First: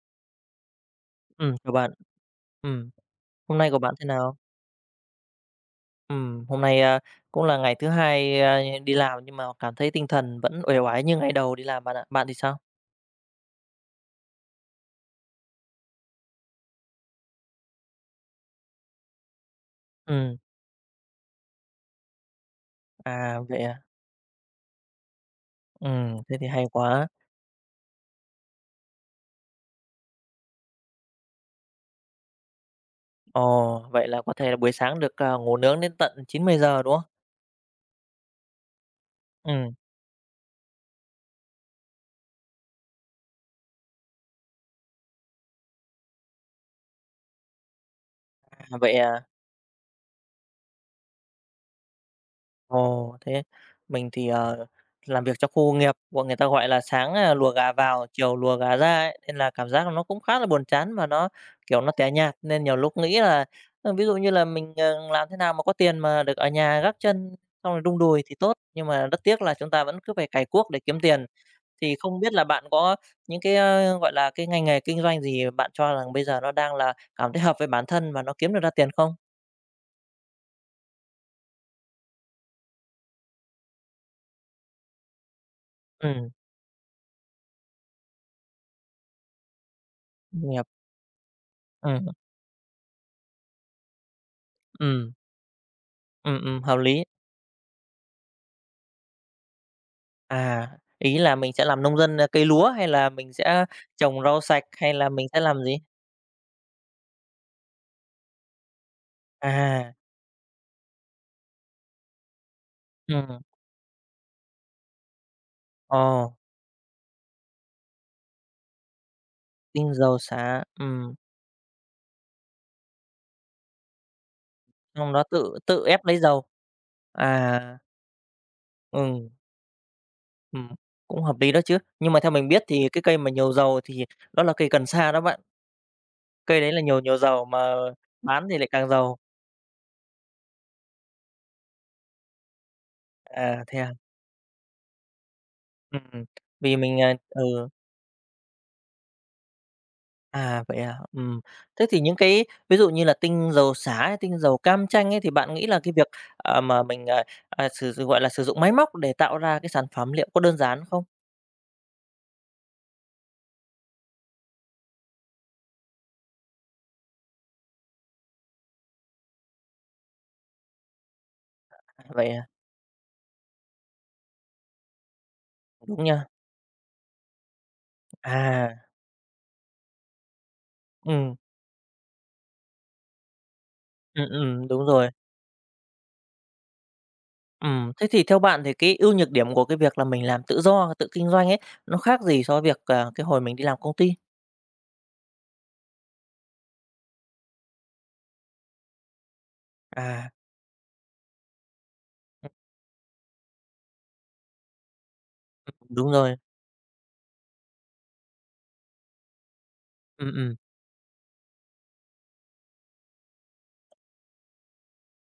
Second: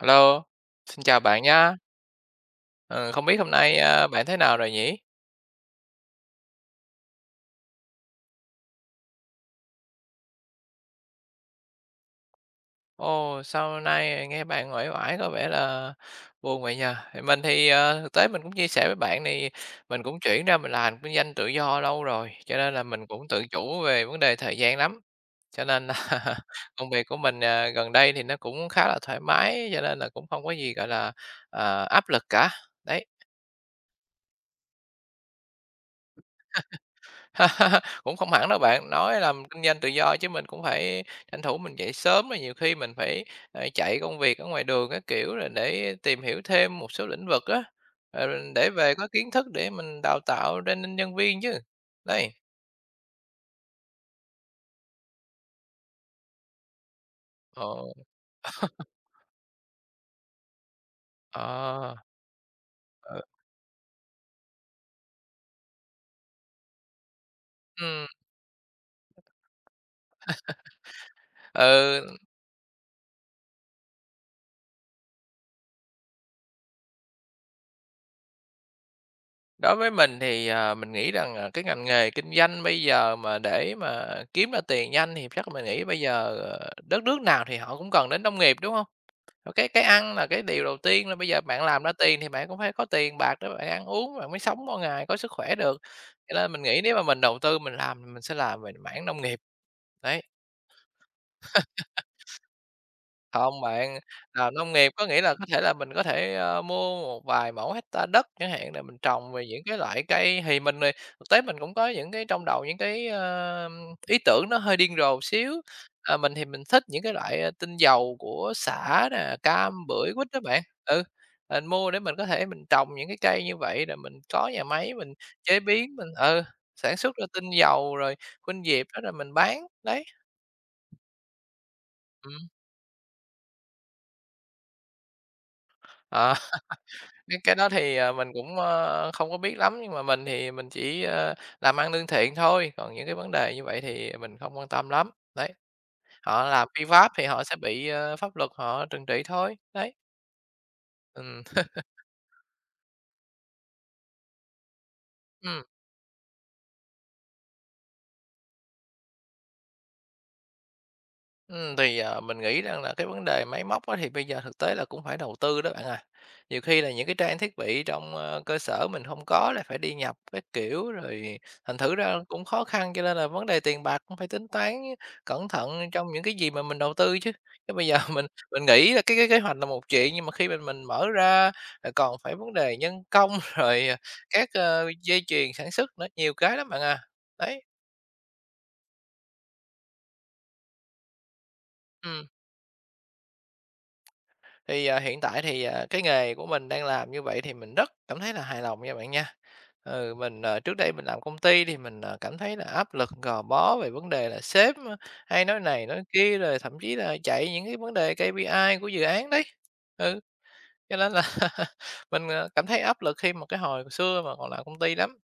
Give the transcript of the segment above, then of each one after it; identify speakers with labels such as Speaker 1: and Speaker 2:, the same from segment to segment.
Speaker 1: Hello, xin chào bạn
Speaker 2: Ừ, chào
Speaker 1: nhá.
Speaker 2: bạn. Ừ,
Speaker 1: Ờ, không biết hôm
Speaker 2: hôm nay
Speaker 1: nay,
Speaker 2: của bạn thế
Speaker 1: bạn
Speaker 2: nào?
Speaker 1: thế nào rồi nhỉ?
Speaker 2: Ừ, hôm nay, cũng là ngày thứ hai, đi làm nhưng mà cảm thấy tinh thần vẫn uể oải như ngày đầu đi làm bạn ạ. Bạn thì sao?
Speaker 1: Ồ, sao nay nghe bạn uể oải có vẻ là buồn vậy nhỉ? Thì mình thực tế mình cũng chia sẻ với bạn thì mình cũng
Speaker 2: Ừ,
Speaker 1: chuyển ra mình làm kinh doanh tự do lâu rồi, cho nên là mình cũng
Speaker 2: à,
Speaker 1: tự
Speaker 2: vậy à?
Speaker 1: chủ về vấn đề thời gian lắm. Cho nên là
Speaker 2: Thế thì hay
Speaker 1: công việc
Speaker 2: quá.
Speaker 1: của mình, gần đây thì nó cũng khá là thoải mái, cho nên là cũng không có gì, gọi là, áp lực cả, đấy.
Speaker 2: Ồ, vậy là có thể là buổi sáng được, ngủ nướng đến tận 900 giờ đúng không?
Speaker 1: Cũng không hẳn đâu bạn, nói làm
Speaker 2: Ừ,
Speaker 1: kinh doanh tự do chứ mình cũng phải tranh thủ mình dậy sớm, rồi nhiều khi mình phải, chạy công việc ở ngoài đường các kiểu rồi để tìm hiểu thêm một số lĩnh vực á, ờ, để
Speaker 2: à, vậy
Speaker 1: về có
Speaker 2: à.
Speaker 1: kiến thức để mình đào tạo training nhân viên chứ. Đấy,
Speaker 2: Ồ, thế mình thì, làm việc trong khu công nghiệp, bọn người ta gọi là sáng, lùa gà
Speaker 1: ồ,
Speaker 2: vào, chiều lùa gà ra ấy, nên là cảm giác nó cũng khá là buồn chán và nó, kiểu, nó
Speaker 1: ờ,
Speaker 2: tẻ nhạt. Nên nhiều lúc nghĩ
Speaker 1: ờ,
Speaker 2: là, ví dụ như là mình, làm thế nào mà có tiền mà được ở nhà gác chân xong rồi đung
Speaker 1: ừ,
Speaker 2: đùi thì tốt, nhưng mà rất tiếc là chúng ta vẫn cứ phải cày cuốc để kiếm tiền. Thì
Speaker 1: Ờ,
Speaker 2: không biết là bạn có những cái, gọi là, cái ngành nghề kinh doanh gì bạn cho rằng bây giờ nó đang là cảm thấy hợp với bản thân và nó kiếm được ra tiền không?
Speaker 1: đối với mình thì, mình nghĩ rằng, cái ngành nghề kinh doanh bây giờ mà để mà kiếm ra tiền nhanh thì chắc mình nghĩ bây giờ,
Speaker 2: Ừ,
Speaker 1: đất nước nào thì họ cũng cần đến nông nghiệp, đúng không? Ờ, cái ăn là cái điều
Speaker 2: nghiệp,
Speaker 1: đầu tiên, là bây giờ bạn làm ra
Speaker 2: ừ,
Speaker 1: tiền thì bạn cũng phải có tiền bạc để bạn ăn uống, bạn mới sống mỗi ngày,
Speaker 2: ừ,
Speaker 1: có sức khỏe được. Cho nên mình
Speaker 2: hợp
Speaker 1: nghĩ nếu mà
Speaker 2: lý.
Speaker 1: mình đầu tư mình làm thì mình sẽ làm về mảng nông nghiệp. Đấy,
Speaker 2: À, ý là mình sẽ làm nông dân, cấy lúa hay là mình
Speaker 1: không
Speaker 2: sẽ
Speaker 1: bạn,
Speaker 2: trồng rau
Speaker 1: làm
Speaker 2: sạch
Speaker 1: nông nghiệp
Speaker 2: hay
Speaker 1: có
Speaker 2: là
Speaker 1: nghĩa
Speaker 2: mình
Speaker 1: là
Speaker 2: sẽ
Speaker 1: có thể
Speaker 2: làm
Speaker 1: là
Speaker 2: gì?
Speaker 1: mình có thể, mua một vài mẫu hecta đất chẳng hạn để mình trồng về những cái
Speaker 2: À,
Speaker 1: loại cây thì mình, thực tế mình cũng có những cái trong đầu những cái,
Speaker 2: ừ.
Speaker 1: ý tưởng nó hơi điên rồ xíu.
Speaker 2: Ồ,
Speaker 1: À, mình thì mình thích những cái loại, tinh dầu của sả nè, cam,
Speaker 2: tinh
Speaker 1: bưởi,
Speaker 2: dầu
Speaker 1: quýt đó
Speaker 2: xả,
Speaker 1: bạn.
Speaker 2: ừ,
Speaker 1: Ừ, à, mình mua để mình có thể mình trồng những cái cây như vậy rồi mình có nhà máy mình
Speaker 2: xong đó tự
Speaker 1: chế
Speaker 2: tự
Speaker 1: biến,
Speaker 2: ép
Speaker 1: mình
Speaker 2: lấy
Speaker 1: ừ,
Speaker 2: dầu.
Speaker 1: sản xuất ra tinh
Speaker 2: À,
Speaker 1: dầu rồi khuynh diệp đó rồi
Speaker 2: ừ.
Speaker 1: mình bán, đấy.
Speaker 2: Ừm, cũng hợp lý đó chứ. Nhưng mà theo mình
Speaker 1: Ừm,
Speaker 2: biết thì cái cây mà nhiều dầu thì đó là cây cần sa đó bạn,
Speaker 1: ờ.
Speaker 2: cây đấy là nhiều nhiều
Speaker 1: Cái
Speaker 2: dầu
Speaker 1: cái đó
Speaker 2: mà
Speaker 1: thì, mình
Speaker 2: bán
Speaker 1: cũng,
Speaker 2: thì lại càng giàu.
Speaker 1: không có biết lắm, nhưng mà mình thì mình chỉ, làm ăn lương thiện thôi, còn những cái vấn đề
Speaker 2: À,
Speaker 1: như
Speaker 2: thế
Speaker 1: vậy
Speaker 2: à?
Speaker 1: thì mình không quan tâm lắm. Đấy,
Speaker 2: Ừm,
Speaker 1: họ làm
Speaker 2: vì
Speaker 1: phi
Speaker 2: mình, à,
Speaker 1: pháp thì họ sẽ
Speaker 2: ừ.
Speaker 1: bị, pháp luật họ trừng trị thôi. Đấy,
Speaker 2: À, vậy à? Ừm.
Speaker 1: ừm,
Speaker 2: Thế thì những cái ví dụ như là tinh dầu sả hay tinh dầu cam chanh ấy, thì bạn
Speaker 1: ừm.
Speaker 2: nghĩ là cái việc, mà mình, sử dụng, gọi là, sử dụng máy móc để tạo ra cái sản phẩm liệu có đơn giản không?
Speaker 1: Thì, mình nghĩ rằng là cái vấn đề máy móc á thì bây giờ thực tế là cũng phải đầu tư đó bạn à. Nhiều khi là những cái trang thiết bị trong, cơ sở mình không có là phải đi nhập cái kiểu, rồi thành thử
Speaker 2: À,
Speaker 1: ra
Speaker 2: vậy
Speaker 1: cũng
Speaker 2: à?
Speaker 1: khó khăn, cho nên là vấn đề tiền bạc cũng phải tính toán cẩn thận
Speaker 2: Đúng
Speaker 1: trong những
Speaker 2: nha.
Speaker 1: cái gì mà mình đầu tư chứ. Chứ bây giờ mình
Speaker 2: À,
Speaker 1: nghĩ là cái kế hoạch là một chuyện, nhưng mà khi mình mở
Speaker 2: ừ.
Speaker 1: ra lại còn phải vấn đề nhân công, rồi,
Speaker 2: Ừm,
Speaker 1: các,
Speaker 2: đúng rồi.
Speaker 1: dây chuyền sản xuất nữa, nhiều cái lắm bạn à. Đấy,
Speaker 2: Ừ, thế thì theo bạn thì cái ưu nhược điểm của cái việc là mình làm tự do, tự kinh doanh ấy, nó khác
Speaker 1: ừ.
Speaker 2: gì so với việc, cái hồi mình đi làm công ty?
Speaker 1: Thì, hiện tại thì, cái nghề của mình đang làm như vậy thì mình rất cảm thấy là hài lòng nha bạn nha. Ừ,
Speaker 2: À,
Speaker 1: mình, trước đây mình làm công ty thì mình, cảm
Speaker 2: ừm,
Speaker 1: thấy là áp lực, gò bó về vấn đề là sếp, hay nói này nói
Speaker 2: đúng rồi.
Speaker 1: kia, rồi thậm chí là chạy những cái vấn đề KPI của dự án đấy. Ừ,
Speaker 2: Ừ, ừm.
Speaker 1: cho nên là mình, cảm thấy áp lực khi mà cái hồi xưa mà còn làm công ty lắm.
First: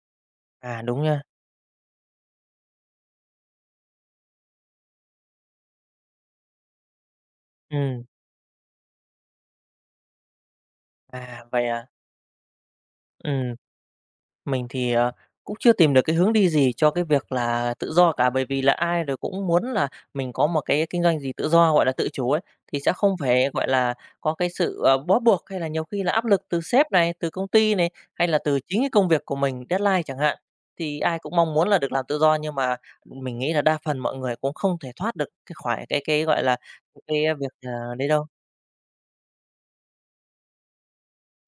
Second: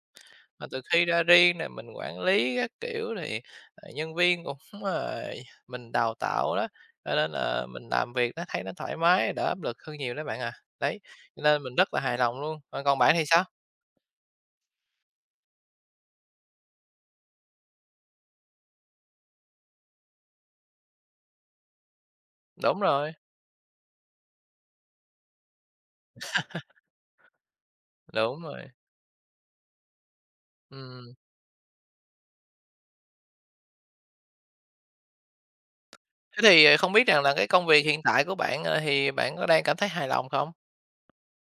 Speaker 1: Mà
Speaker 2: À,
Speaker 1: từ
Speaker 2: đúng
Speaker 1: khi
Speaker 2: nha.
Speaker 1: ra riêng này mình quản lý các kiểu thì, nhân viên cũng, ờ, mình đào tạo đó, cho nên là mình
Speaker 2: Ừ.
Speaker 1: làm việc nó thấy nó thoải mái, đỡ áp lực hơn nhiều đấy bạn à. Đấy, cho
Speaker 2: À,
Speaker 1: nên
Speaker 2: vậy
Speaker 1: mình
Speaker 2: à?
Speaker 1: rất là hài lòng luôn. Ờ, còn bạn thì sao?
Speaker 2: Ừm. Mình thì, cũng chưa tìm được cái hướng đi gì cho cái việc là tự do cả, bởi vì là ai rồi cũng muốn là mình có một cái kinh doanh gì tự do, gọi là, tự chủ ấy, thì
Speaker 1: Đúng
Speaker 2: sẽ
Speaker 1: rồi,
Speaker 2: không phải, gọi là, có cái sự, bó buộc hay là nhiều khi là áp lực từ sếp này, từ công ty này, hay là
Speaker 1: đúng
Speaker 2: từ
Speaker 1: rồi.
Speaker 2: chính cái công việc của mình, deadline chẳng hạn. Thì
Speaker 1: Ừm.
Speaker 2: ai cũng mong muốn là được làm tự do nhưng mà mình nghĩ là đa phần mọi người cũng không thể thoát được cái khỏi cái, gọi
Speaker 1: Thế
Speaker 2: là,
Speaker 1: thì, không biết
Speaker 2: cái
Speaker 1: rằng là cái
Speaker 2: việc,
Speaker 1: công việc hiện
Speaker 2: đấy
Speaker 1: tại
Speaker 2: đâu.
Speaker 1: của bạn, thì bạn có đang cảm thấy hài lòng không?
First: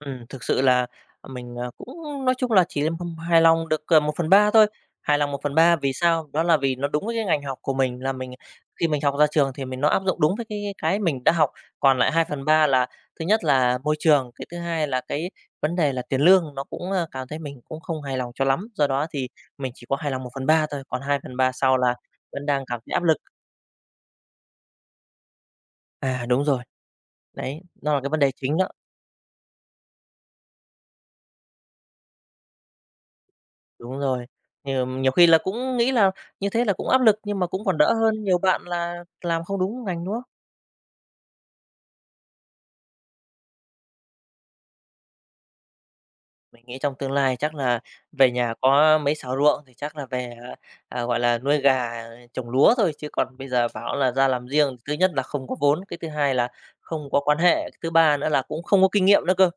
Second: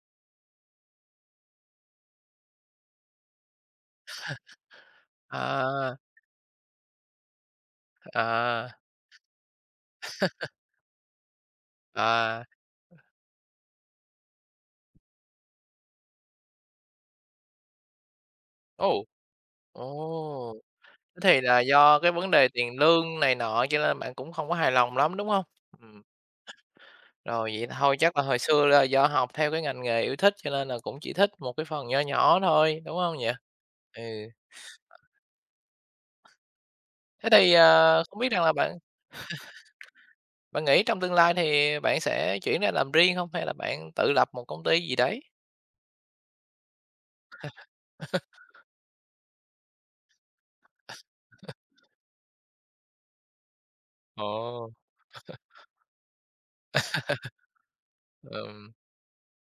Speaker 2: Thực sự là, mình, cũng nói chung là chỉ là hông hài lòng được, một phần ba thôi, hài lòng một phần ba vì
Speaker 1: À,
Speaker 2: sao? Đó là vì nó đúng với cái ngành học của mình, là mình
Speaker 1: à,
Speaker 2: khi mình học ra trường thì mình nó áp dụng đúng với cái mình đã học. Còn lại hai
Speaker 1: à.
Speaker 2: phần ba là thứ nhất là môi trường, cái thứ hai là cái vấn đề là tiền lương, nó cũng, cảm thấy mình cũng không hài lòng cho lắm. Do đó
Speaker 1: Ồ,
Speaker 2: thì mình chỉ có hài lòng một phần
Speaker 1: ồ!
Speaker 2: ba thôi, còn hai
Speaker 1: Thế
Speaker 2: phần
Speaker 1: thì
Speaker 2: ba
Speaker 1: là
Speaker 2: sau là
Speaker 1: do cái vấn
Speaker 2: vẫn
Speaker 1: đề
Speaker 2: đang
Speaker 1: tiền
Speaker 2: cảm thấy áp lực.
Speaker 1: lương này nọ cho nên bạn cũng không có hài lòng lắm, đúng không? Ừm.
Speaker 2: À, đúng rồi,
Speaker 1: Rồi,
Speaker 2: đấy,
Speaker 1: vậy
Speaker 2: nó
Speaker 1: thôi
Speaker 2: là cái
Speaker 1: chắc
Speaker 2: vấn
Speaker 1: là
Speaker 2: đề
Speaker 1: hồi
Speaker 2: chính
Speaker 1: xưa
Speaker 2: đó.
Speaker 1: là do học theo cái ngành nghề yêu thích cho nên là cũng chỉ thích một cái phần nhỏ nhỏ thôi, đúng không nhỉ?
Speaker 2: Đúng
Speaker 1: Ừ,
Speaker 2: rồi, nhiều nhiều khi là cũng nghĩ là như thế là cũng áp lực
Speaker 1: thế
Speaker 2: nhưng mà
Speaker 1: thì,
Speaker 2: cũng còn đỡ
Speaker 1: không
Speaker 2: hơn
Speaker 1: biết
Speaker 2: nhiều
Speaker 1: rằng là
Speaker 2: bạn
Speaker 1: bạn
Speaker 2: là làm không đúng ngành, đúng không?
Speaker 1: bạn nghĩ trong tương lai thì bạn sẽ chuyển ra làm riêng không? Hay là bạn tự lập một công ty gì đấy?
Speaker 2: Mình nghĩ trong tương lai chắc là về nhà có mấy sào ruộng thì chắc là về, gọi là, nuôi gà, trồng lúa thôi, chứ còn bây giờ bảo là ra làm
Speaker 1: Ồ,
Speaker 2: riêng, thứ nhất là không có vốn, cái thứ hai là không có quan hệ, cái thứ ba nữa là cũng
Speaker 1: ừm,
Speaker 2: không có kinh nghiệm nữa cơ,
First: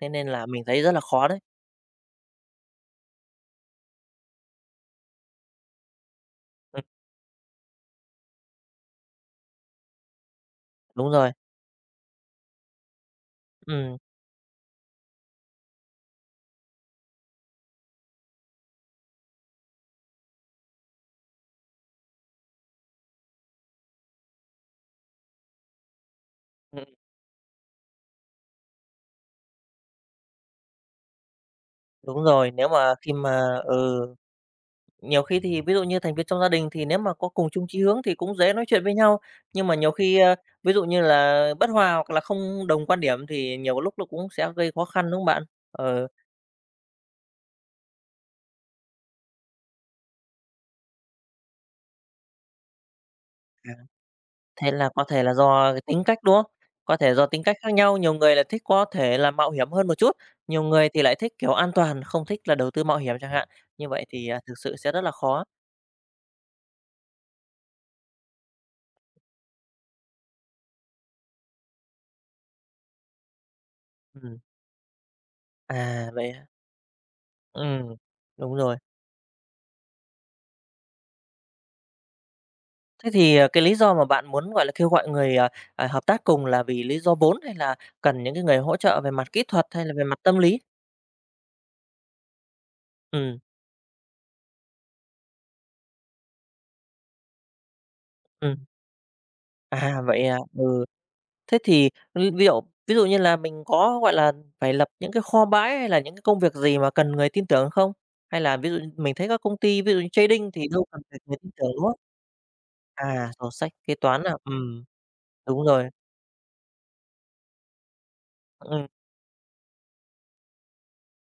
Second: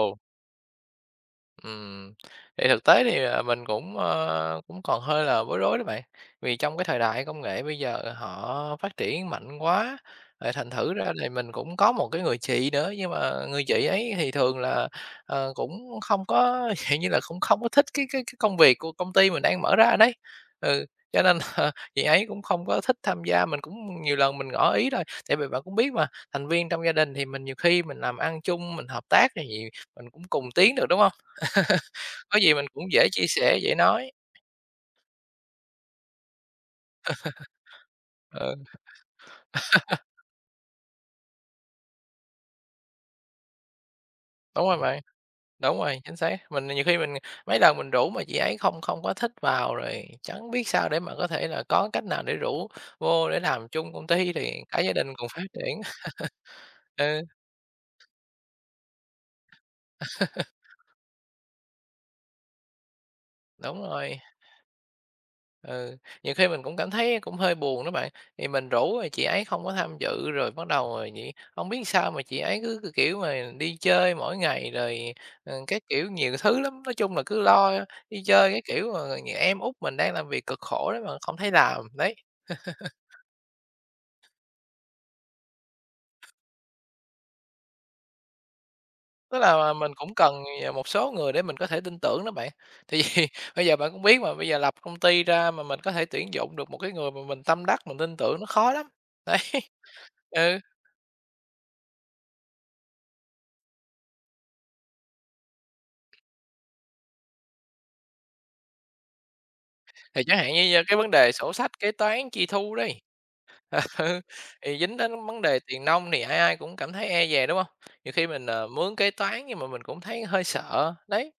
Speaker 2: thế nên là mình thấy rất là khó đấy.
Speaker 1: Ừm, thì thực tế thì, mình cũng, cũng còn hơi là bối rối đó bạn, vì trong
Speaker 2: Ừm,
Speaker 1: cái thời đại công nghệ bây giờ họ phát triển mạnh quá, rồi thành thử ra
Speaker 2: đúng
Speaker 1: thì
Speaker 2: rồi,
Speaker 1: mình cũng có một cái người chị nữa, nhưng mà người chị
Speaker 2: ừm,
Speaker 1: ấy thì thường là, cũng không có dạng như là, cũng không có thích cái cái công việc của công ty mình đang mở ra đấy. Ừ, cho nên là chị ấy cũng không có thích tham gia, mình cũng nhiều lần mình ngỏ ý rồi, tại vì bạn cũng biết mà, thành viên trong gia đình thì mình nhiều khi mình làm ăn chung, mình hợp tác thì mình cũng cùng tiến được, đúng không?
Speaker 2: đúng
Speaker 1: Có
Speaker 2: rồi,
Speaker 1: gì mình
Speaker 2: nếu
Speaker 1: cũng
Speaker 2: mà
Speaker 1: dễ
Speaker 2: khi
Speaker 1: chia
Speaker 2: mà
Speaker 1: sẻ, dễ
Speaker 2: ừ.
Speaker 1: nói.
Speaker 2: Nhiều khi thì ví dụ như thành viên trong gia đình thì nếu mà có cùng chung chí hướng thì cũng dễ
Speaker 1: Ừ,
Speaker 2: nói chuyện với nhau, nhưng mà nhiều khi, ví dụ như là bất hòa hoặc là không đồng quan điểm thì nhiều lúc nó cũng sẽ
Speaker 1: đúng
Speaker 2: gây
Speaker 1: rồi
Speaker 2: khó
Speaker 1: bạn,
Speaker 2: khăn, đúng không bạn?
Speaker 1: đúng rồi,
Speaker 2: Ờ,
Speaker 1: chính xác. Mình nhiều khi mình mấy lần mình rủ mà chị ấy không không có thích vào rồi chẳng biết sao để mà có thể là có cách nào để rủ vô để làm
Speaker 2: à.
Speaker 1: chung công ty thì
Speaker 2: Thế
Speaker 1: cả
Speaker 2: là
Speaker 1: gia
Speaker 2: có
Speaker 1: đình
Speaker 2: thể
Speaker 1: cùng
Speaker 2: là
Speaker 1: phát
Speaker 2: do cái
Speaker 1: triển.
Speaker 2: tính cách, đúng không? Có thể
Speaker 1: Ừ,
Speaker 2: do tính cách khác nhau, nhiều người là thích có thể là mạo hiểm hơn một chút, nhiều người thì lại thích, kiểu, an toàn, không thích là đầu tư mạo hiểm chẳng hạn,
Speaker 1: đúng
Speaker 2: như vậy
Speaker 1: rồi.
Speaker 2: thì, thực sự sẽ rất là khó.
Speaker 1: Ừ, nhiều khi mình cũng cảm thấy cũng hơi buồn đó bạn, thì mình rủ rồi chị ấy không có tham dự, rồi bắt đầu rồi vậy không biết sao mà chị ấy cứ, cái kiểu mà, đi chơi mỗi
Speaker 2: Ừm,
Speaker 1: ngày rồi, các
Speaker 2: à,
Speaker 1: kiểu
Speaker 2: vậy
Speaker 1: nhiều
Speaker 2: hả?
Speaker 1: thứ lắm, nói chung là cứ lo
Speaker 2: Ừm,
Speaker 1: đi chơi
Speaker 2: đúng
Speaker 1: cái
Speaker 2: rồi.
Speaker 1: kiểu mà nhà em út mình đang làm việc cực khổ đấy mà không thấy làm. Đấy,
Speaker 2: Thế thì, cái lý do mà bạn muốn, gọi là, kêu gọi người, hợp tác cùng là vì lý do vốn hay là cần những cái người hỗ trợ về mặt
Speaker 1: tức
Speaker 2: kỹ thuật
Speaker 1: là
Speaker 2: hay
Speaker 1: mình
Speaker 2: là về
Speaker 1: cũng
Speaker 2: mặt tâm
Speaker 1: cần
Speaker 2: lý?
Speaker 1: một số người để mình có thể tin tưởng đó bạn. Thì vì
Speaker 2: Ừm,
Speaker 1: bây giờ bạn cũng biết mà, bây giờ lập công ty ra mà mình có thể tuyển dụng được một cái người mà mình tâm đắc, mình tin tưởng nó
Speaker 2: ừm,
Speaker 1: khó lắm. Đấy,
Speaker 2: à, vậy à,
Speaker 1: ừ.
Speaker 2: ừ. Thế thì ví ví dụ như là mình có, gọi là, phải lập những cái kho bãi hay là những cái công việc gì mà cần người tin tưởng không? Hay là ví dụ như mình thấy các công ty ví dụ như
Speaker 1: Thì chẳng
Speaker 2: trading
Speaker 1: hạn
Speaker 2: thì
Speaker 1: như,
Speaker 2: đâu
Speaker 1: cái
Speaker 2: cần
Speaker 1: vấn
Speaker 2: phải
Speaker 1: đề
Speaker 2: người tin
Speaker 1: sổ
Speaker 2: tưởng,
Speaker 1: sách
Speaker 2: đúng
Speaker 1: kế
Speaker 2: không?
Speaker 1: toán chi thu đi,
Speaker 2: À, sổ sách kế
Speaker 1: ừ,
Speaker 2: toán à,
Speaker 1: thì dính đến vấn đề
Speaker 2: đúng rồi,
Speaker 1: tiền nong thì ai ai cũng cảm thấy e dè, đúng không? Nhiều khi mình,
Speaker 2: ừm.
Speaker 1: mướn kế toán nhưng mà mình cũng thấy hơi sợ, đấy.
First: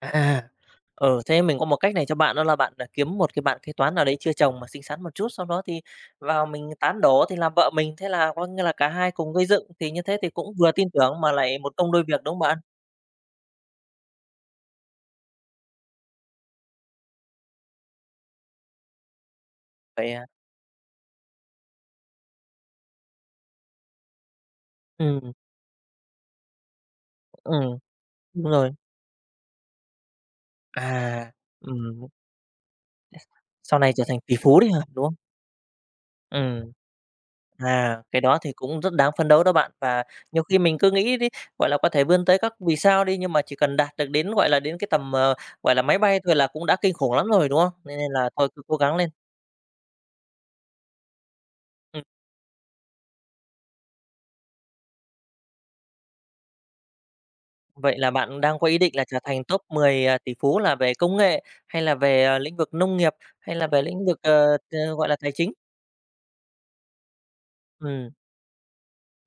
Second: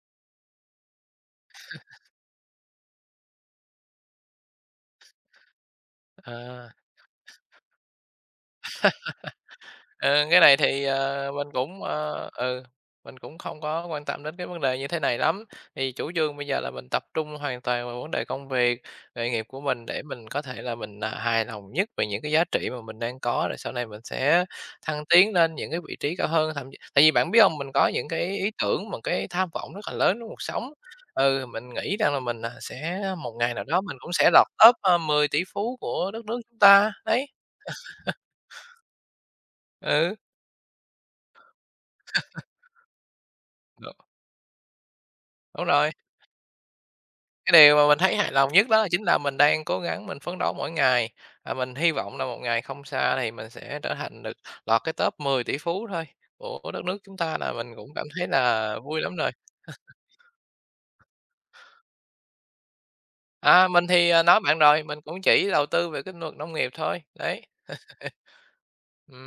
Speaker 2: À, ừ, thế mình có một cách này cho bạn đó là bạn, kiếm một cái bạn kế toán nào đấy chưa chồng mà xinh xắn một chút, sau đó thì vào
Speaker 1: Ờ.
Speaker 2: mình tán đổ thì làm vợ mình, thế là coi như là cả hai cùng gây dựng, thì như thế
Speaker 1: Ừ,
Speaker 2: thì
Speaker 1: cái
Speaker 2: cũng
Speaker 1: này
Speaker 2: vừa
Speaker 1: thì,
Speaker 2: tin tưởng mà
Speaker 1: mình
Speaker 2: lại một
Speaker 1: cũng,
Speaker 2: công đôi việc, đúng không bạn?
Speaker 1: mình cũng không có quan tâm đến cái vấn đề như thế này lắm. Thì chủ trương bây giờ là mình tập trung hoàn toàn vào vấn đề công việc, nghề nghiệp của mình để
Speaker 2: Phải, à,
Speaker 1: mình có thể là mình, hài lòng nhất về những cái giá trị mà mình đang có, rồi sau này mình sẽ thăng
Speaker 2: ừm,
Speaker 1: tiến lên những cái vị trí cao hơn. Thậm chí tại vì bạn biết không, mình
Speaker 2: ừm,
Speaker 1: có những cái ý
Speaker 2: đúng rồi.
Speaker 1: tưởng, một cái tham vọng rất là lớn trong cuộc sống.
Speaker 2: À,
Speaker 1: Ừ, mình nghĩ
Speaker 2: ừm,
Speaker 1: rằng là mình, sẽ một ngày nào
Speaker 2: sau
Speaker 1: đó
Speaker 2: này
Speaker 1: mình
Speaker 2: trở
Speaker 1: cũng
Speaker 2: thành
Speaker 1: sẽ
Speaker 2: tỷ
Speaker 1: lọt
Speaker 2: phú đấy
Speaker 1: top,
Speaker 2: hả, đúng không?
Speaker 1: 10 tỷ phú của đất nước chúng
Speaker 2: Ừ.
Speaker 1: ta, đấy.
Speaker 2: À, cái đó thì cũng rất đáng phấn đấu đó bạn. Và
Speaker 1: Ừ,
Speaker 2: nhiều khi mình cứ nghĩ đi, gọi là, có thể vươn tới các vì sao đi, nhưng mà chỉ cần
Speaker 1: đ
Speaker 2: đạt được đến, gọi là, đến cái tầm,
Speaker 1: đúng
Speaker 2: gọi là,
Speaker 1: rồi.
Speaker 2: máy bay thôi là cũng đã kinh khủng lắm rồi,
Speaker 1: Cái
Speaker 2: đúng không?
Speaker 1: điều mà
Speaker 2: Nên
Speaker 1: mình
Speaker 2: nên
Speaker 1: thấy
Speaker 2: là
Speaker 1: hài
Speaker 2: thôi
Speaker 1: lòng
Speaker 2: cứ
Speaker 1: nhất
Speaker 2: cố
Speaker 1: đó là
Speaker 2: gắng
Speaker 1: chính
Speaker 2: lên.
Speaker 1: là mình đang cố gắng mình phấn đấu mỗi ngày, và mình hy
Speaker 2: Ừm,
Speaker 1: vọng là một ngày không xa thì mình sẽ trở thành được lọt cái top 10 tỷ phú thôi của đất nước chúng ta là mình cũng
Speaker 2: vậy
Speaker 1: cảm
Speaker 2: là
Speaker 1: thấy
Speaker 2: bạn đang có
Speaker 1: là
Speaker 2: ý định
Speaker 1: vui
Speaker 2: là
Speaker 1: lắm
Speaker 2: trở
Speaker 1: rồi.
Speaker 2: thành top 10 à, tỷ phú là về công nghệ, hay là về, lĩnh vực nông nghiệp, hay là
Speaker 1: À,
Speaker 2: về
Speaker 1: mình
Speaker 2: lĩnh
Speaker 1: thì,
Speaker 2: vực,
Speaker 1: nói bạn rồi, mình
Speaker 2: gọi là,
Speaker 1: cũng
Speaker 2: tài
Speaker 1: chỉ
Speaker 2: chính?
Speaker 1: đầu tư về cái lĩnh vực nông nghiệp thôi, đấy.
Speaker 2: Ừm.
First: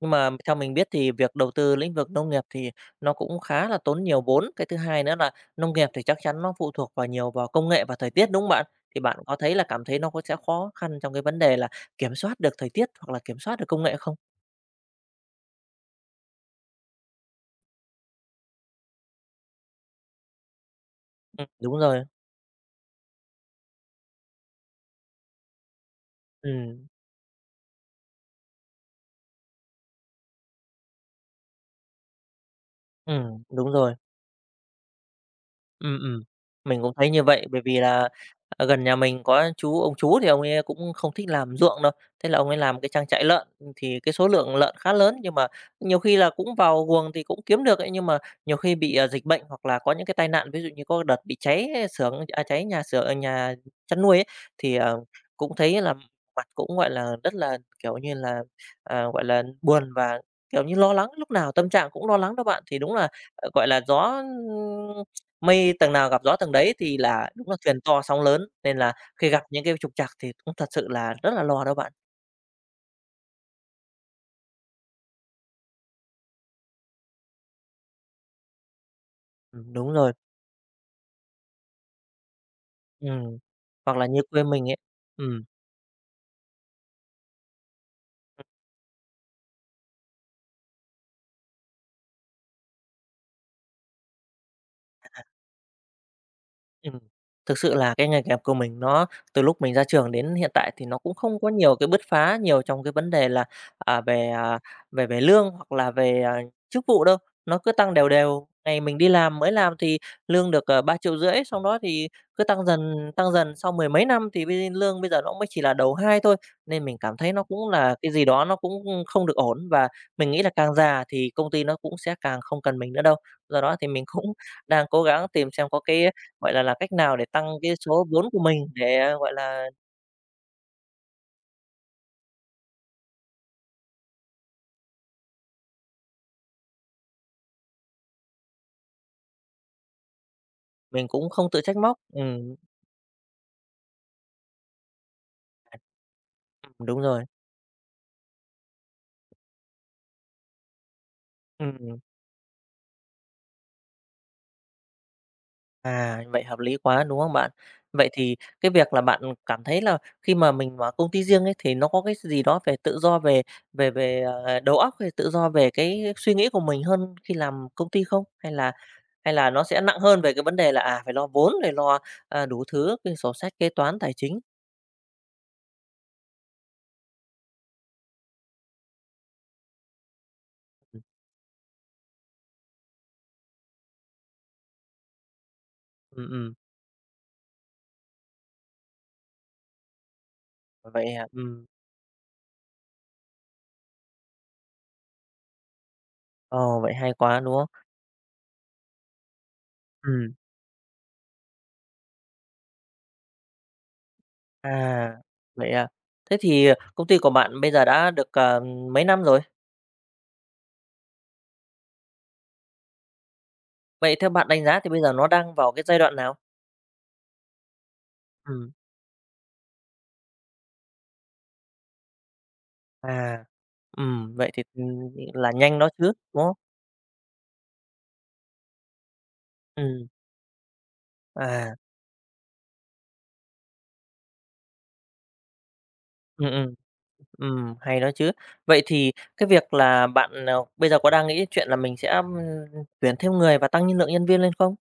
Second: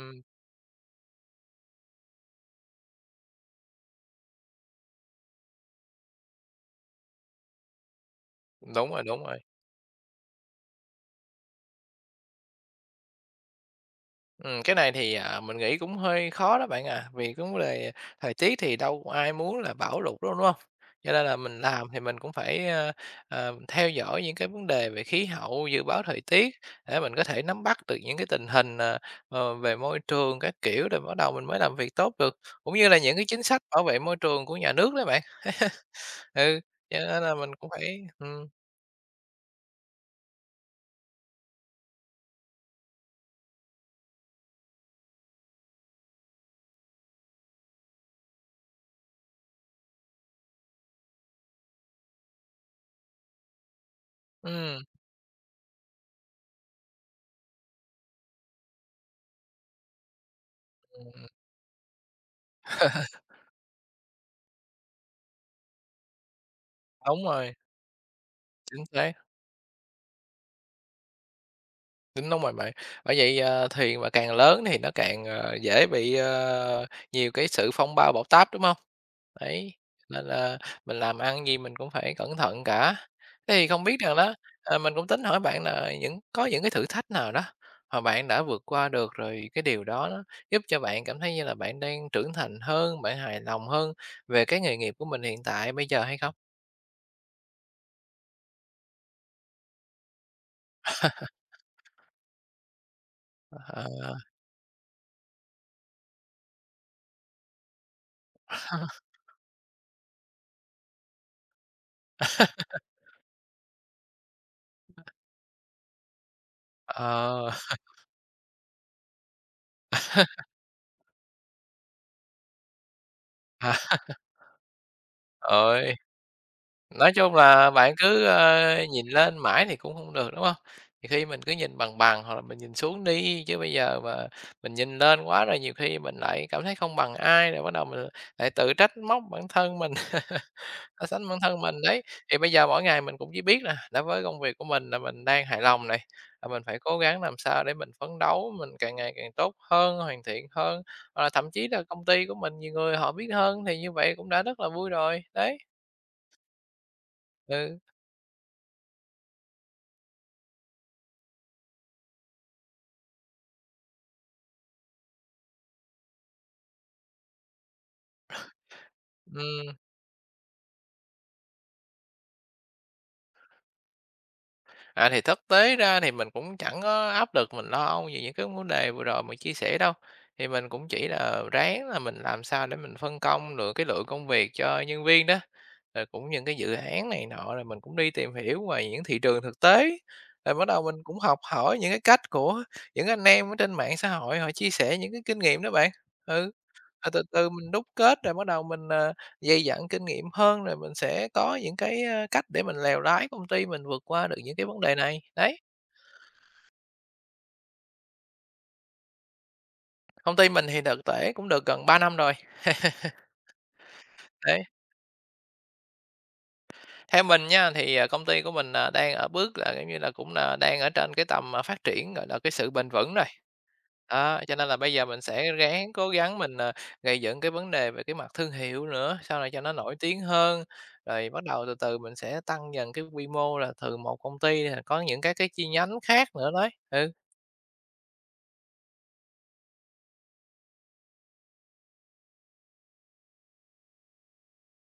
Speaker 2: Nhưng mà theo mình biết thì việc đầu tư lĩnh vực nông nghiệp thì nó cũng khá là tốn nhiều vốn. Cái thứ hai nữa là nông nghiệp thì chắc chắn nó phụ thuộc vào nhiều vào công nghệ và thời tiết đúng không bạn?
Speaker 1: đúng
Speaker 2: Thì
Speaker 1: rồi,
Speaker 2: bạn
Speaker 1: đúng
Speaker 2: có
Speaker 1: rồi.
Speaker 2: thấy là cảm thấy nó có sẽ khó khăn trong cái vấn đề là kiểm soát được thời tiết hoặc là kiểm soát được công nghệ không?
Speaker 1: Cái này thì, mình nghĩ cũng hơi khó đó bạn à, vì cái vấn đề thời tiết thì đâu có ai muốn là bão lụt đâu, đúng không? Cho nên là
Speaker 2: Ừ,
Speaker 1: mình
Speaker 2: đúng
Speaker 1: làm thì
Speaker 2: rồi.
Speaker 1: mình cũng phải, theo dõi những cái vấn đề về khí hậu, dự báo thời
Speaker 2: Ừ,
Speaker 1: tiết để mình có thể nắm bắt được những cái tình hình, về môi trường các kiểu rồi bắt đầu mình mới làm việc tốt được, cũng như là
Speaker 2: ừ,
Speaker 1: những cái chính sách
Speaker 2: đúng
Speaker 1: bảo
Speaker 2: rồi.
Speaker 1: vệ môi trường của nhà nước đấy bạn.
Speaker 2: Ừm, ừm.
Speaker 1: Ừ,
Speaker 2: Mình cũng
Speaker 1: cho
Speaker 2: thấy như
Speaker 1: nên là
Speaker 2: vậy,
Speaker 1: mình
Speaker 2: bởi
Speaker 1: cũng
Speaker 2: vì
Speaker 1: phải
Speaker 2: là, gần nhà mình có ông chú thì ông ấy cũng không thích làm ruộng đâu, thế là ông ấy làm cái trang trại lợn, thì cái số lượng lợn khá lớn, nhưng mà nhiều khi là cũng vào guồng thì cũng kiếm được ấy, nhưng mà nhiều khi bị, dịch bệnh hoặc là có những cái tai nạn, ví dụ như có đợt bị cháy xưởng à, cháy nhà xưởng ờ, nhà chăn nuôi ấy, thì,
Speaker 1: ừm,
Speaker 2: cũng thấy là mặt cũng, gọi là, rất là, kiểu như là, gọi là, buồn và, kiểu như, lo lắng,
Speaker 1: ừm,
Speaker 2: lúc nào tâm trạng cũng lo lắng đó bạn. Thì đúng là, gọi là, gió Mây tầng nào gặp gió tầng đấy thì
Speaker 1: đúng
Speaker 2: là đúng
Speaker 1: rồi,
Speaker 2: là thuyền to sóng lớn, nên
Speaker 1: chính
Speaker 2: là
Speaker 1: xác.
Speaker 2: khi gặp những cái trục trặc thì cũng thật sự là rất là lo đó bạn.
Speaker 1: Đúng, đúng rồi bạn. Bởi vậy, thuyền mà càng lớn thì nó càng, dễ bị, nhiều cái sự phong ba bão táp, đúng không? Đấy,
Speaker 2: Đúng rồi,
Speaker 1: nên là mình làm ăn gì mình cũng phải cẩn thận cả.
Speaker 2: ừm.
Speaker 1: Thế thì không
Speaker 2: Hoặc
Speaker 1: biết
Speaker 2: là
Speaker 1: rằng
Speaker 2: như
Speaker 1: đó,
Speaker 2: quê mình ấy
Speaker 1: mình cũng tính hỏi
Speaker 2: ừm.
Speaker 1: bạn là những có những cái thử thách nào đó mà bạn đã vượt qua được, rồi cái điều đó nó giúp cho bạn cảm thấy như là bạn đang trưởng thành hơn, bạn hài lòng hơn về cái nghề nghiệp của mình hiện tại bây giờ hay không?
Speaker 2: Ừm, thực sự là cái nghề nghiệp của mình nó từ lúc mình ra trường đến hiện tại thì nó cũng không có nhiều cái bứt phá nhiều trong cái vấn đề là,
Speaker 1: Ờ.
Speaker 2: về, về lương hoặc là về, chức vụ đâu, nó cứ tăng đều đều. Ngày mình đi làm mới làm thì lương được, 3.500.000, xong đó thì cứ tăng dần, sau mười mấy năm thì bây lương bây giờ nó mới chỉ là đầu 2 thôi, nên mình cảm thấy nó
Speaker 1: Ờ.
Speaker 2: cũng là cái gì đó nó cũng không được ổn. Và mình nghĩ là càng già thì công ty nó cũng sẽ càng không cần mình nữa đâu. Do đó
Speaker 1: À,
Speaker 2: thì mình cũng đang cố gắng tìm xem có
Speaker 1: ơi.
Speaker 2: cái gọi là cách
Speaker 1: Nói
Speaker 2: nào để
Speaker 1: chung
Speaker 2: tăng cái
Speaker 1: là bạn
Speaker 2: số
Speaker 1: cứ,
Speaker 2: vốn của mình
Speaker 1: nhìn
Speaker 2: để, gọi
Speaker 1: lên
Speaker 2: là,
Speaker 1: mãi thì cũng không được, đúng không? Thì khi mình cứ nhìn bằng bằng hoặc là mình nhìn xuống đi, chứ bây giờ mà mình nhìn lên quá rồi nhiều khi mình lại cảm thấy không bằng ai, rồi bắt đầu mình lại tự trách móc bản thân mình, so
Speaker 2: mình
Speaker 1: sánh
Speaker 2: cũng
Speaker 1: bản
Speaker 2: không tự
Speaker 1: thân mình.
Speaker 2: trách móc.
Speaker 1: Đấy, thì bây
Speaker 2: Ừm.
Speaker 1: giờ mỗi ngày mình cũng chỉ biết là đối với công việc của mình là mình đang hài lòng này, là mình phải cố
Speaker 2: Đúng
Speaker 1: gắng
Speaker 2: rồi.
Speaker 1: làm sao để mình phấn đấu, mình càng ngày càng tốt hơn, hoàn thiện hơn, hoặc là thậm chí là
Speaker 2: Ừm,
Speaker 1: công ty của mình nhiều người họ biết hơn thì như vậy cũng đã rất là vui rồi. Đấy,
Speaker 2: vậy hợp lý quá, đúng không bạn?
Speaker 1: ừ,
Speaker 2: Vậy thì cái việc là bạn cảm thấy là khi mà mình mở công ty riêng ấy, thì nó có cái gì đó về tự do về về về, ờ, đầu óc hay tự do về cái suy nghĩ của mình hơn khi làm công ty không? Hay là nó
Speaker 1: ừm.
Speaker 2: sẽ nặng hơn về cái vấn đề là, phải lo vốn, rồi lo, đủ thứ, cái sổ sách kế toán tài chính?
Speaker 1: À, thì thực tế ra thì mình cũng chẳng có áp lực, mình lo âu về những cái vấn đề vừa rồi mình chia sẻ đâu. Thì mình cũng chỉ là ráng là mình làm sao để mình phân công được cái lượng công việc cho nhân viên đó, rồi
Speaker 2: Ừm,
Speaker 1: cũng những
Speaker 2: ừm,
Speaker 1: cái dự án này nọ, rồi mình cũng đi tìm hiểu về những thị trường thực tế. Rồi bắt đầu mình
Speaker 2: vậy
Speaker 1: cũng
Speaker 2: à?
Speaker 1: học hỏi những cái cách của những anh em ở trên mạng xã hội họ chia sẻ những cái kinh nghiệm đó bạn. Ừ.
Speaker 2: Ồ, vậy
Speaker 1: Ờ,
Speaker 2: hay
Speaker 1: từ
Speaker 2: quá,
Speaker 1: từ
Speaker 2: đúng không?
Speaker 1: mình đúc kết rồi bắt đầu mình, dày dặn kinh nghiệm
Speaker 2: Ừm.
Speaker 1: hơn, rồi mình sẽ có những cái, cách để mình lèo lái công ty mình vượt qua được những cái vấn đề
Speaker 2: À,
Speaker 1: này. Đấy,
Speaker 2: vậy à. Thế thì, công ty của bạn bây giờ đã được, mấy năm rồi?
Speaker 1: công ty mình thì thực tế cũng được gần 3 năm rồi,
Speaker 2: Vậy theo bạn đánh
Speaker 1: đấy.
Speaker 2: giá thì bây giờ nó đang vào cái giai đoạn nào?
Speaker 1: Theo mình nha, thì, công ty của
Speaker 2: Ừm,
Speaker 1: mình, đang ở bước là, giống như là, cũng là đang ở trên cái tầm, phát triển, gọi là, cái sự bền vững rồi.
Speaker 2: à,
Speaker 1: Đó,
Speaker 2: vậy
Speaker 1: cho
Speaker 2: thì,
Speaker 1: nên là bây giờ mình
Speaker 2: là
Speaker 1: sẽ
Speaker 2: nhanh đó
Speaker 1: ráng
Speaker 2: chứ,
Speaker 1: cố gắng
Speaker 2: đúng không?
Speaker 1: mình, gầy dựng cái vấn đề về cái mặt thương hiệu nữa, sau này cho nó nổi
Speaker 2: Ừm,
Speaker 1: tiếng hơn, rồi bắt đầu
Speaker 2: à,
Speaker 1: từ từ mình sẽ tăng dần cái quy mô là từ một công ty, à, có những cái chi nhánh khác nữa
Speaker 2: ừm,
Speaker 1: đấy.
Speaker 2: ừm,
Speaker 1: Ừ.
Speaker 2: hay đó chứ. Vậy thì cái việc là bạn, bây giờ có đang nghĩ chuyện là mình sẽ, tuyển thêm người và tăng nhân lượng nhân viên lên không?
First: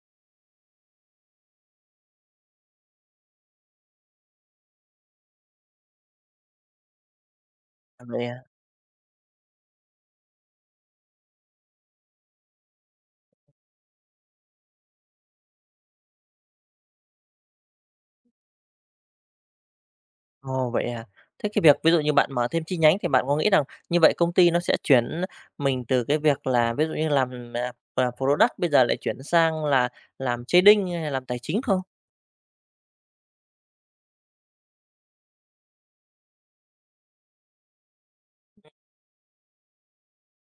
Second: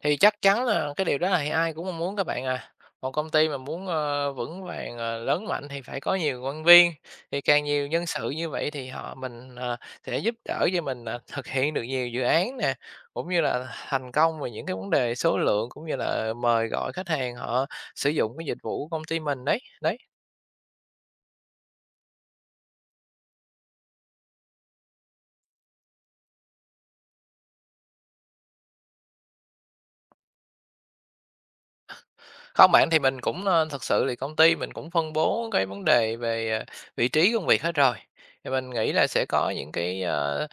Speaker 1: Thì chắc chắn là cái điều đó là ai cũng mong muốn các bạn à. Một công ty mà muốn, vững vàng, lớn mạnh thì phải có nhiều nhân viên, thì càng nhiều
Speaker 2: À,
Speaker 1: nhân
Speaker 2: vậy
Speaker 1: sự
Speaker 2: à?
Speaker 1: như vậy thì họ mình, sẽ giúp đỡ cho mình, thực hiện được nhiều dự án nè, cũng như là thành công về những cái vấn đề số lượng, cũng như là mời gọi khách hàng họ sử dụng cái dịch vụ của công ty mình đấy, đấy.
Speaker 2: Ồ, vậy à? Thế cái việc ví dụ như bạn mở thêm chi nhánh thì bạn có nghĩ rằng như vậy công ty nó sẽ chuyển mình từ cái việc là ví dụ như làm, product bây giờ lại chuyển sang là làm trading hay làm tài chính không?
Speaker 1: Không bạn, thì mình cũng, thực sự thì công ty mình cũng phân bố cái vấn đề về, vị trí công việc hết rồi. Thì mình nghĩ là sẽ có những cái,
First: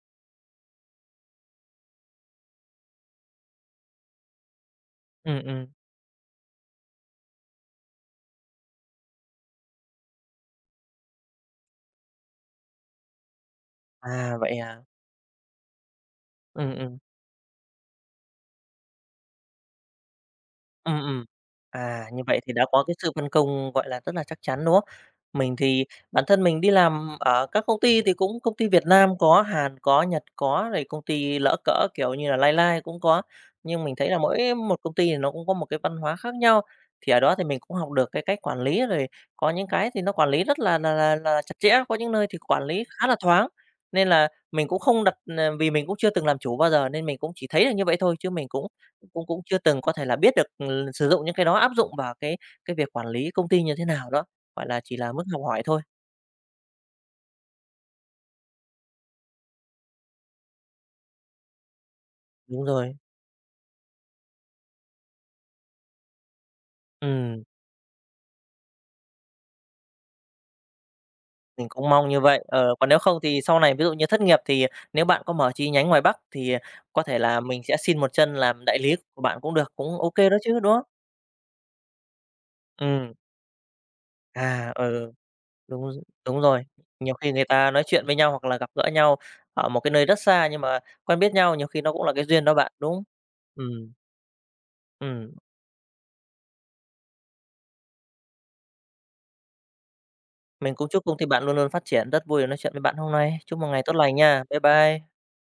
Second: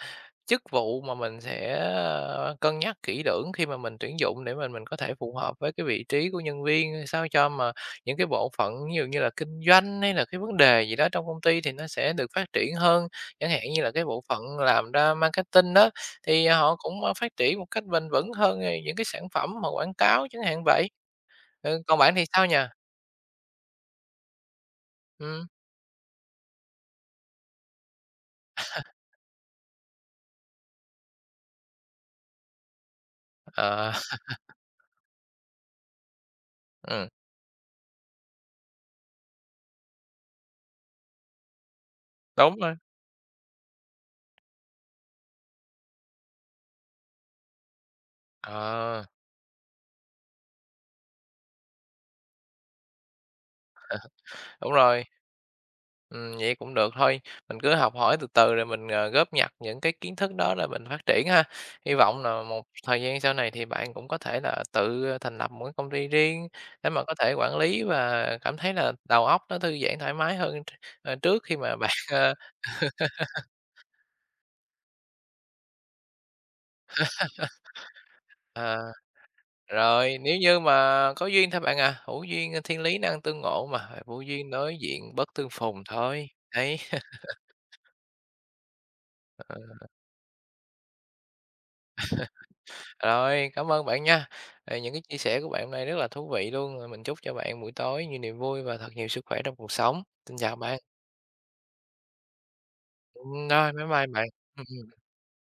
Speaker 1: chức vụ mà mình sẽ, cân nhắc kỹ lưỡng khi mà mình tuyển dụng để mà mình có thể phù
Speaker 2: Ừ,
Speaker 1: hợp
Speaker 2: ừ.
Speaker 1: với cái vị trí của nhân viên, sao cho mà những cái bộ phận ví dụ như là kinh doanh hay là cái vấn đề gì đó trong công ty thì nó sẽ được phát triển hơn. Chẳng hạn như là cái bộ
Speaker 2: À,
Speaker 1: phận
Speaker 2: vậy à?
Speaker 1: làm ra marketing đó, thì
Speaker 2: Ừ,
Speaker 1: họ
Speaker 2: ừ.
Speaker 1: cũng, phát triển một cách bền vững hơn, những cái sản phẩm mà quảng cáo chẳng hạn vậy.
Speaker 2: Ừm, ừm.
Speaker 1: Ừ, còn
Speaker 2: À,
Speaker 1: bạn
Speaker 2: như
Speaker 1: thì
Speaker 2: vậy
Speaker 1: sao
Speaker 2: thì
Speaker 1: nhỉ?
Speaker 2: đã có cái sự phân công, gọi là, rất là chắc chắn, đúng không?
Speaker 1: Ừm,
Speaker 2: Mình thì bản thân mình đi làm ở các công ty thì cũng công ty Việt Nam có, Hàn có, Nhật có, rồi công ty lỡ cỡ, kiểu như là, Lai Lai cũng có. Nhưng
Speaker 1: ờ,
Speaker 2: mình thấy là mỗi một công ty thì nó cũng có một cái văn hóa khác nhau,
Speaker 1: ừm,
Speaker 2: thì ở đó thì mình cũng học được cái cách quản lý, rồi có những cái thì nó quản lý rất là chặt chẽ, có những nơi thì
Speaker 1: đúng
Speaker 2: quản
Speaker 1: rồi,
Speaker 2: lý khá là thoáng. Nên là mình cũng không đặt, ờ vì mình cũng chưa từng làm chủ bao giờ nên mình cũng chỉ thấy là như vậy thôi chứ mình cũng
Speaker 1: ờ,
Speaker 2: cũng cũng chưa từng có thể là biết được, sử dụng những cái đó áp dụng vào cái việc quản lý công ty như thế nào đó, gọi
Speaker 1: đúng
Speaker 2: là, chỉ
Speaker 1: rồi,
Speaker 2: là mức học hỏi thôi.
Speaker 1: vậy cũng được thôi, mình cứ học hỏi từ từ rồi mình, góp nhặt những cái kiến thức đó rồi mình phát triển ha. Hy vọng là
Speaker 2: Đúng
Speaker 1: một
Speaker 2: rồi,
Speaker 1: thời gian sau này thì bạn cũng có thể là tự, thành lập một cái công ty riêng để mà có thể
Speaker 2: ừm,
Speaker 1: quản lý và cảm thấy là đầu óc nó thư giãn thoải mái hơn tr trước khi
Speaker 2: mình
Speaker 1: mà
Speaker 2: cũng
Speaker 1: bạn,
Speaker 2: mong như vậy. Ờ, còn nếu không thì sau này ví dụ như thất nghiệp thì nếu bạn có mở chi nhánh ngoài Bắc thì có thể là mình sẽ xin một chân làm đại
Speaker 1: ờ,
Speaker 2: lý của bạn cũng được, cũng ok
Speaker 1: rồi,
Speaker 2: đó
Speaker 1: nếu
Speaker 2: chứ,
Speaker 1: như
Speaker 2: đúng
Speaker 1: mà
Speaker 2: không?
Speaker 1: có duyên thôi bạn à, hữu duyên thiên lý
Speaker 2: Ừm,
Speaker 1: năng tương ngộ mà, vô duyên
Speaker 2: à,
Speaker 1: đối
Speaker 2: ừ,
Speaker 1: diện bất tương phùng
Speaker 2: đúng r
Speaker 1: thôi,
Speaker 2: đúng rồi.
Speaker 1: đấy.
Speaker 2: Nhiều khi người ta nói chuyện với nhau hoặc là gặp gỡ nhau ở một cái nơi rất xa nhưng mà quen biết nhau, nhiều khi nó cũng là cái duyên đó bạn, đúng không?
Speaker 1: Rồi,
Speaker 2: Ừ.
Speaker 1: cảm ơn bạn nha. Ờ, những cái chia
Speaker 2: Ừm.
Speaker 1: sẻ của bạn hôm nay rất là thú vị luôn. Ờ, mình chúc cho bạn buổi tối nhiều niềm vui và thật nhiều sức khỏe trong cuộc sống. Xin chào
Speaker 2: Mình
Speaker 1: bạn.
Speaker 2: cũng chúc công ty bạn luôn luôn phát triển. Rất vui được nói chuyện với bạn hôm
Speaker 1: Ừ,
Speaker 2: nay. Chúc một
Speaker 1: rồi,
Speaker 2: ngày
Speaker 1: bye
Speaker 2: tốt
Speaker 1: bye
Speaker 2: lành
Speaker 1: bạn.
Speaker 2: nha. Bye
Speaker 1: Ừ, ừ.
Speaker 2: bye.